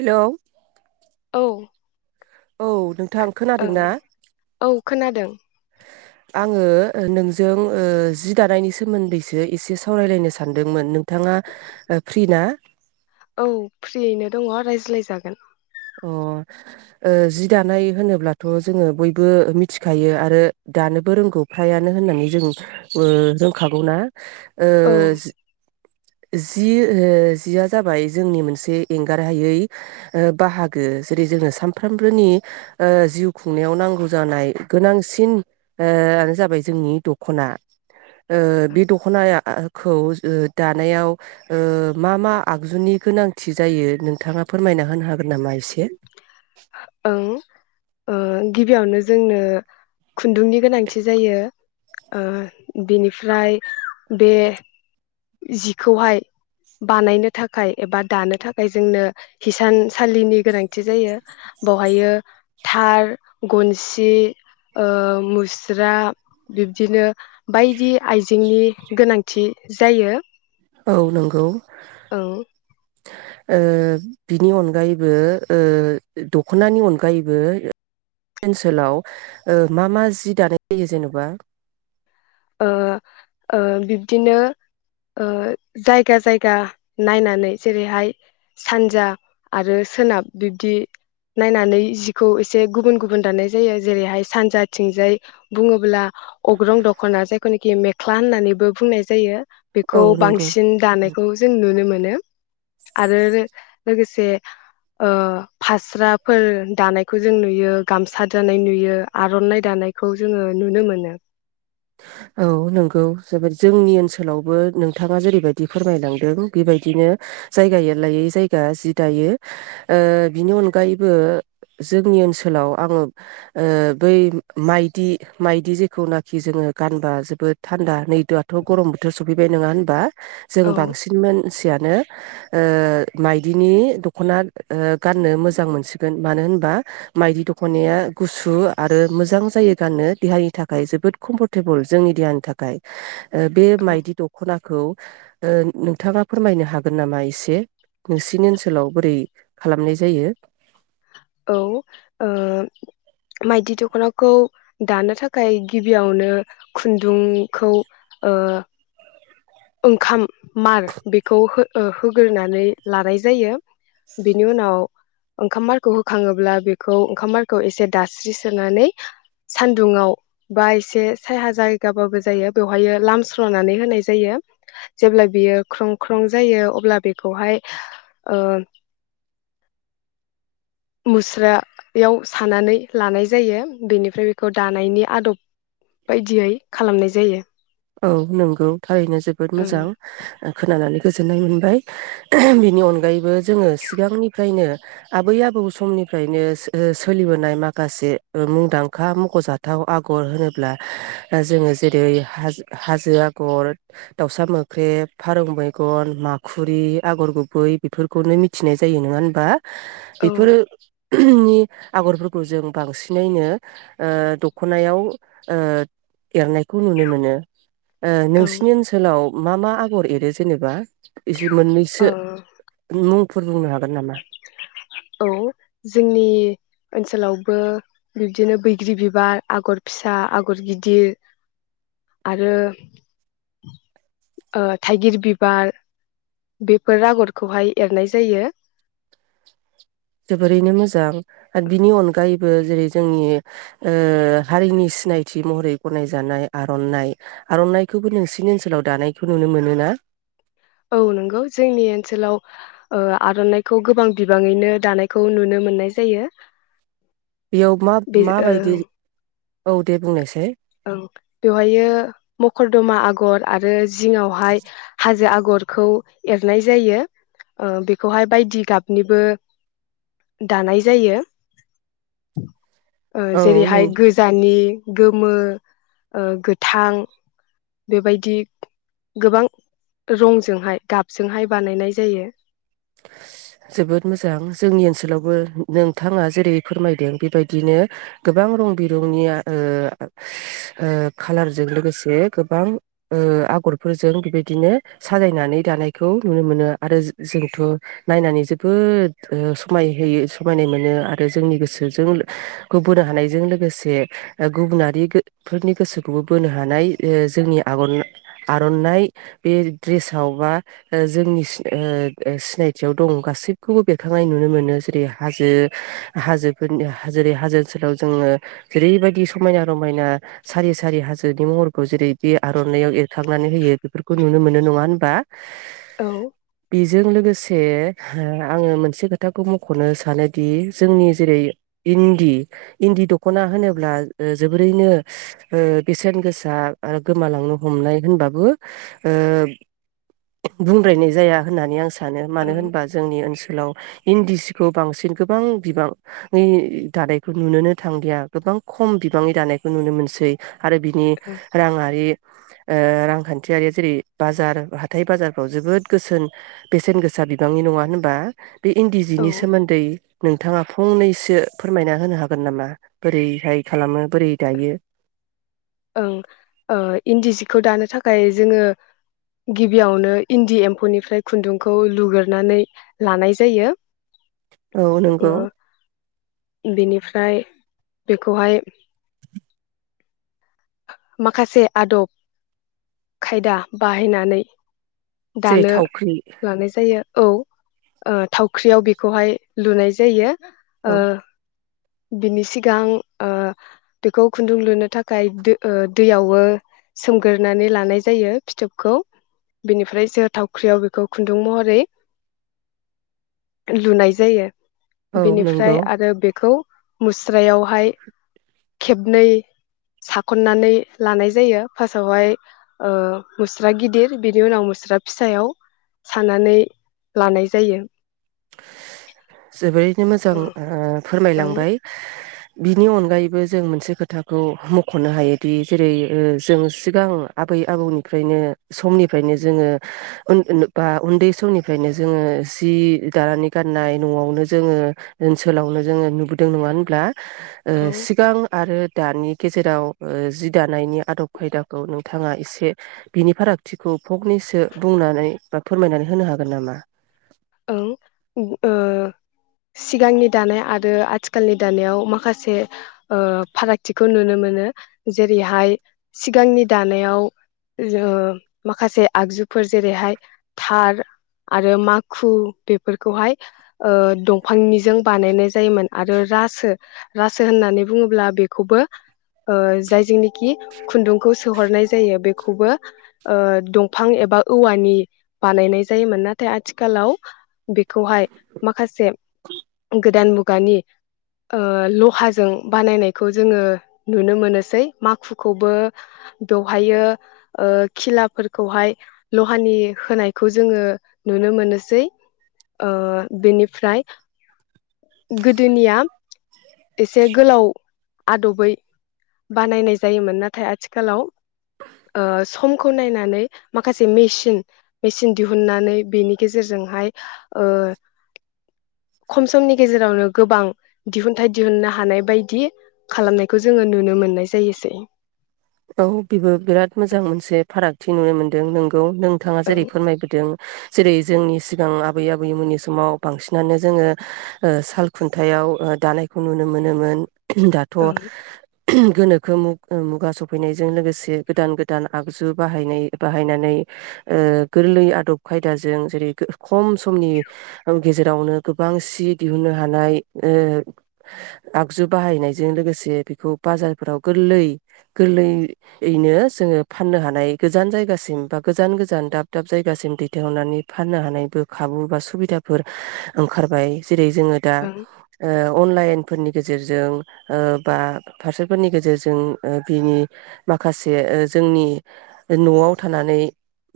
Hello औ औ नोंथां खोनादों ना ओं औ खोनादों आङो नोंजों ओ जि दानायनि सोमोन्दैसो एसे सावरायलायनो सानदोंमोन नोंथाङा फ्रि ना औ फ्रियैनो दङ रायज्लायजागोन अ जि ओ दानाय होनोब्लाथ जोङो बयबो मिथिखायो आरो दानोबो रोंगौ फ्रायानो होननानै जों रोंखागौना ओ औ जि ओ जिया जाबाय जोंनि मोनसे एंगारहायै बाहागो जेरै जोंनो सानफ्रोमबोनि ओ जिउ खुंनायाव नांगौ जानाय गोनांसिननो जाबाय जोंनि दखना बे दखनायखौ दानायाव ओ मा मा आगजुनि गोनांथि जायो नोंथाङा फोरमायना होनो हागोन नामा एसे ओं ओ गिबियावनो जोंनो खुन्दुंनि गोनांथि जायो ओ बिनिफ्राय बे जिखौहाय बानायनो थाखाय एबा दानो थाखाय जोंनो हिसानसालिनि गोनांथि जायो बावहायो थार गनसि ओ मुस्रा बिब्दिनो बायदि आइजेंनि गोनांथि जायो। औ नंगौ। ओं ओ बिनि अनगायैबो ओ दख'नानि अनगायैबो ओनसोलाव ओ मा मा जि दानाय जायो जेन'बा ओ ओ बिब्दिनो ओ जायगा जायगा नायनानै जेरैहाय सानजा आरो सोनाब बिब्दि नायनानै जिखौ एसे गुबुन गुबुन दाननाय जायो जेरैहाय सानजाथिंजाय बुङोब्ला अग्रं दख जेखुनाखि मेख्ला होननानैबो बुंनाय जायो औ बेखौ नंगौ बांसिन दानायखौ जों नुनो मोनो मोनो आरो लोगोसे ओ फास्राफोर दानायखौ जों नुयो गामसा दानाय नुयो आर'नाइ दानायखौ जोङो नुनो मोनो। औ नंगौ जोबोद जोंनि ओनसोलावबो नोंथाङा जेरैबायदि फोरमायलांदों बेबायदिनो जायगायै जायगा जि दायो बिनि अनगायैबो जोंनि ओनसोलाव आङो ओ बै माइदि माइदि जेखौनाखि जोङो गानबा जोबोद थान्दा नै दाआथ' गरम बोथोर सफैबाय नोङा होनबा जों औ बांसिन मानसियानो ओ माइदिनि दख'ना ओ गाननो मोजां मोनसिगोन मानो होनबा माइदि दखनाया गुसु आरो मोजां जायो गाननो देहानि थाखाय जोबोद कम्फर्ट टेबोल जोंनि देहानि थाखाय बे औ मायदि दख'ना खौ ओ नोंथाङा फोरमायनो हागोन नामा एसे नोंसिनि ओनसोलाव बोरै खालामनाय जायो औ ओ माइदि दख'नाखौ दानो थाखाय गिबियावनो खुन्दुंखौ ओ ओंखाम मार बेखौ हो होग्रोनानै लानाय जायो बेनि उनाव ओंखाम मारखौ होखाङोब्ला बेखौ ओंखाम मारखौ एसे दास्रिसोनानै सानदुुंआव बा एसे साया जायगाबाबो जायो बेवहाय लामस्रोनानै होनाय जायो जेब्ला बियो ख्रं ख्रं जायो अब्ला बेखौहाय ओ मुस्रा याव सानानै लानाय जायो बेनिफ्राय बेखौ दानायनि आदब बायदियै खालामनाय जायो। औ नंगौ। थारैनो जोबोद ओं मोजां। खोनानानै गोजोननाय मोनबाय बिनि अनगायैबो जोङो सिगांनिफ्रायनो आबै आबौ समनिफ्रायनो ओ सोलिबोनाय माखासे मुंदांखा मख'जाथाव आगर होनोब्ला जोङो जेरै हाजो हाजो आगर दाउसा मोख्रेब फारौ मेगन माखुरि आगर गुबै बेफोरखौनो मिथिनाय जायो नोङा होनबा औ बेफोरो नि आगरफोरखौ जों बांसिनैनो ओ दख'नायाव ओ एरनायखौ नुनो मोनो। ओ औ नोंसिनि ओनसोलाव मा मा आगर एरो जेनेबा? इसे मोननैसो ओ मुं फोर बुंनो हागोन नामा औ जोंनि ओन ओनसोलावबो बिब्दिनो बैग्रि बिबार आगर फिसा आगर गिदिर आरो ओ थाइगिर बिबार बेफोर आगरखौहाय एरनाय जायो। जोबोरैनो मोजां आरो बिनि अनगायैबो जेरै जोंनि ओ हारिनि सिनायथि महरै गनायजानाय आर'नाइ आर'नाइखौबो नोंसिनि ओनसोलाव दानायखौ नुनो मोनोना औ नंगौ जोंनि ओनसोलाव ओ आर'नाइखौ गोबां बिबाङैनो दानायखौ नुनो मोननाय जायो। बेयाव मा बे मा ओ बायदि औ दे बुंनाय साय ओं बेवहायो मकरदमा आगर आरो जिङावहाय हाजो आग गरखौ एरनाय जायो ओ बेखौहाय बायदि गाबनिबो दानाय जायो। ओ औ नों जेरैहाय गोजानि गोमो ओ गोथां बेबायदि गोबां रंजोंहाय गाबजोंहाय बानायनाय जायो। जोबोद मोजां जोंनि ओनसोलावबो नोंथाङा जेरै फोरमायदों बेबायदिनो गोबां रं बिरंनि आ ओ ओ खालारजों लोगोसे गोबां ओ आगरफोरजों बेबायदिनो साजायनानै दानायखौ नुनो मोनो आरो जो जों थ' नायनानै जोबोद ओ समाय होयो समायनाय मोनो आरो जोंनि गोसोजों खौ बोनो हानायजों लोगोसे ओ गुबुनारि गो फोरनि गोसोखौबो बोनो हानाय ओ जोंनि आग' आर'नाइ बे ड्रेसाव बा ओ जोंनि सि ओ सिनायथियाव दं गासैखौबो बेरखांनाय नुनो मोनो जेरै हाजो हाजोफोरनि जेरै हाजो ओनसोलाव जोङो जेरैबायदि समायना रमायना सारि सारि हाजोनि महरखौ जेरै बे आर'नायाव एरखांनानै होयो बेफोरखौ नुनो मोनो नङा होनबा। औ बेजों लोगोसे हो आङो मोनसे खोथाखौ मख'नो सानोदि जोंनि जेरै इन्दि इन्दि दख'ना होनोब्ला ओ जोबोरैनो ओ बेसेन गोसा ओ गोमालांनो हमनाय होनबाबो ओ बुंद्रायनाय जाया। होननानै आं सा सानो मानो ओं होनबा जोंनि ओनसोलाव इन्दि सिखौ बांसिन गोबां बिबांनि दानायखौ नुुनोनो थांदिया गोबां खम बिबांनि दानायखौ नुनो मोनसै। आरो बिनि ओं राङारि ओ रांखान्थियारिया जेरै बाजार हाथाय बाजारफ्राव जोबोद गोसोन बेसेन गोसा बिबांनि नङा होनबा? बे इन्दि औ जिनि सोमोन्दै नोंथाङा फंनैसो फोरमायना होनो हागोन नामा बोरैहाय खालामो बोरै दायो? ओं ओ इन्दि ओ जिखौ दानो थाखाय जोङो गिबियावनो इन्दि एम्फौनिफ्राय खुन्दुंखौ लुग्रोनानै लानाय जायो। औ नंगौ ओ बेनिफ्राय बेखौहाय माखासे आदब खायदा बाहायनानै जेरै दानो थावख्रि लानाय जायो औ। ओ थावख्रियाव बेखौहाय लुनाय जायो। ओ औ बिनि सिगां ओ बेखौ खुन्दुं लुनो थाखाय दो ओ दैयावबो सोमगोरनानै लानाय जायो फिथोबखौ बेनिफ्रायसो थावख्रियाव बेखौ खुन्दुं महरै लुनाय जायो। औ बेनिफ्राय नंगौ आरो बेखौ मुस्रायावहाय खेबनै सा खननानै लानाय जायो फार्स्टावहाय ओ मुस्रा गिदिर बेनि उनाव मुस्रा फिसायाव सानानै लानाय जायो। [unintelligible] जोंनो जों ओं ओ ओं फोरमायलांबाय। बिनि अनगायैबो जों मोनसे खोथाखौ मख'नो हायोदि जेरै ओ जों सिगां आबै आबौनिफ्रायनो समनिफ्रायनो जोङो बा उन्दै समनिफ्रायनो जोङो जि दानानै गाननाय न'आवनो जोङो ओनसोलावनो जोङो नुबोदों नङा होनब्ला? ओ औ सिगां आरो दानि गेजेराव ओ जि दानायनि आदब खायदाखौ नोंथाङा एसे बिनि फारागथिखौ फगनैसो बुंनानै बा फोरमायनानै होनो हागोन नामा? ओं ओ सिगांनि दानाय आरो आथिखालनि दानायाव माखासे ओ फारागथिखौ नुनो मोनो जेरैहाय सिगांनि दानायाव ओ माखासे आगजुफोर जेरैहाय थार आरो मा खु बेफोरखौहाय ओ दंफांनिजों बानायनाय जायोमोन आरो रासो रासो होननानै बुङोब्ला बेखौबो ओ जायजोंनिखि खुन्दुंखौ सोहरनाय जायो बेखौबो ओ दंफां एबा औवानि बानायनाय जायोमोन नाथाय आथि खालाव बेखौहाय माखासे गोदान मुगानि ओ लहाजों बानायनायखौ जोङो नुनो मोनोसै माखुखौबो बेवहायो ओ खिलाफोरखौहाय लहानि होनायखौ जोङो नु नो मोननोसै ओ बेनिफ्राय गोदोनिया एसे गोलाव आदबै बानायनाय जायोमोन नाथाय आथिखालाव ओ समखौ नायनानै माखासे मेसिन मेसिन दिहुननानै बेनि गेजेरजोंहाय ओ खम समनि गेजेरावनो गोबां दिहुनथाइ दिहुननो हानाय बायदि खालामनायखौ जोङो नुनो मोननाय जायोसै। औ बेबो बिराद मोजां मोनसे फारागथि नुनो मोनदों नों औ नोंथाङा ओं जेरै फोरमायबोदों। जेरै जोंनि सिगां आबै आबैमोननि समाव बांसिनानो जोङो ओ साल खुन्थायाव ओ दानायखौ नुनो मोनोमोन। दाथ' ओं गोनोखो मुग ओ मुगा सग फैनायजों लोगोसे गोदान गोदान आगजु बाहायनाय बाहायनानै ओ गोरलै आदब खायदाजों जेरै खम समनि गेजेरावनो गोबां सि दिहुननो हानाय ओ आगजु बाहायनायजों लोगोसे बेखौ बाजारफोराव गोरलै गोरलैयैनो जोङो फाननो हानाय गोजान जायगासिम बा गोजान गोजान दाब दाब जायगासिम दैथायहरनानै फाननो हानायबो खाबु बा सुबिदाफोर ओंखारबाय। जेरै जोङो दा ओं ओ अनलाइन फोरनि गेजेरजों ओ बा फारसेफोरनि गेजेरजों ओ बिनि माखासे ओ जोंनि न'आव थानानै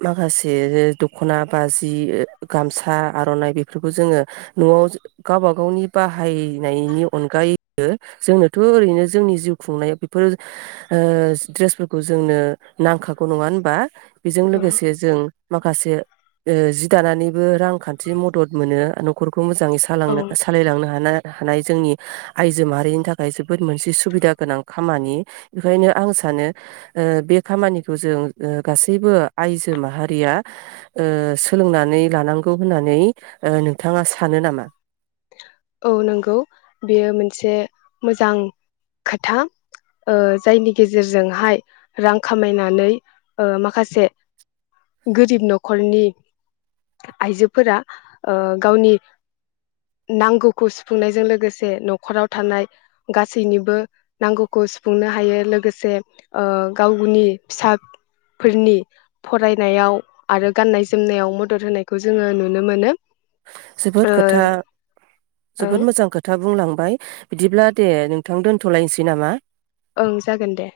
माखासे दख'ना बाजि गामसा आर'नाइ बेफोरखौ जोङो न'आव गावबा गावनि बाहायनायनि अनगायैबो जोंनोथ' ओरैनो जोंनि जिउ खुंनाय बेफोर ओ द्रेसफोरखौ जोंनो नांखागौ नङा होनबा बेजों ओं लोगोसे जों। माखासे ओ जि दानानैबो रांखान्थि मदद मोनो न'खर खौ मोजाङै औ सालांनो-सालायलांनो हानाय थानाय जोंनि आइजो माहारिनि थाखाय जोबोद मोनसे सुबिदा गोनां खामानि बेखायनो आं सानो ओ बे खामानिखौ जों गासैबो आइजो माहारिया ओ सोलोंनानै लानांगौ होननानै नोंथाङा सानो नामा? औ नंगौ बेयो मोनसे मोजां खोथा ओ जायनि गेजेरजोंहाय रां खामायनानै ओ माखासे गोरिब न'खरनि आइजोफोरा ओ गावनि नांगौ खौ सुफुंनायजों लोगोसे न'खराव थानाय गासैनिबो नांगौखौ सुफुंनो हायो लोगोसे ओ गावनि फिसाफोरनि फरायनायाव आरो गाननाय जोमनायाव मदद होनायखौ जोङो नुनो मोनो। जोबोद खोथा ओं जोबोद मोजां खोथा। बुंलांबाय बिदिब्ला दे नोंथां दोन्थ'लायनोसै नामा? ओं जागोन दे।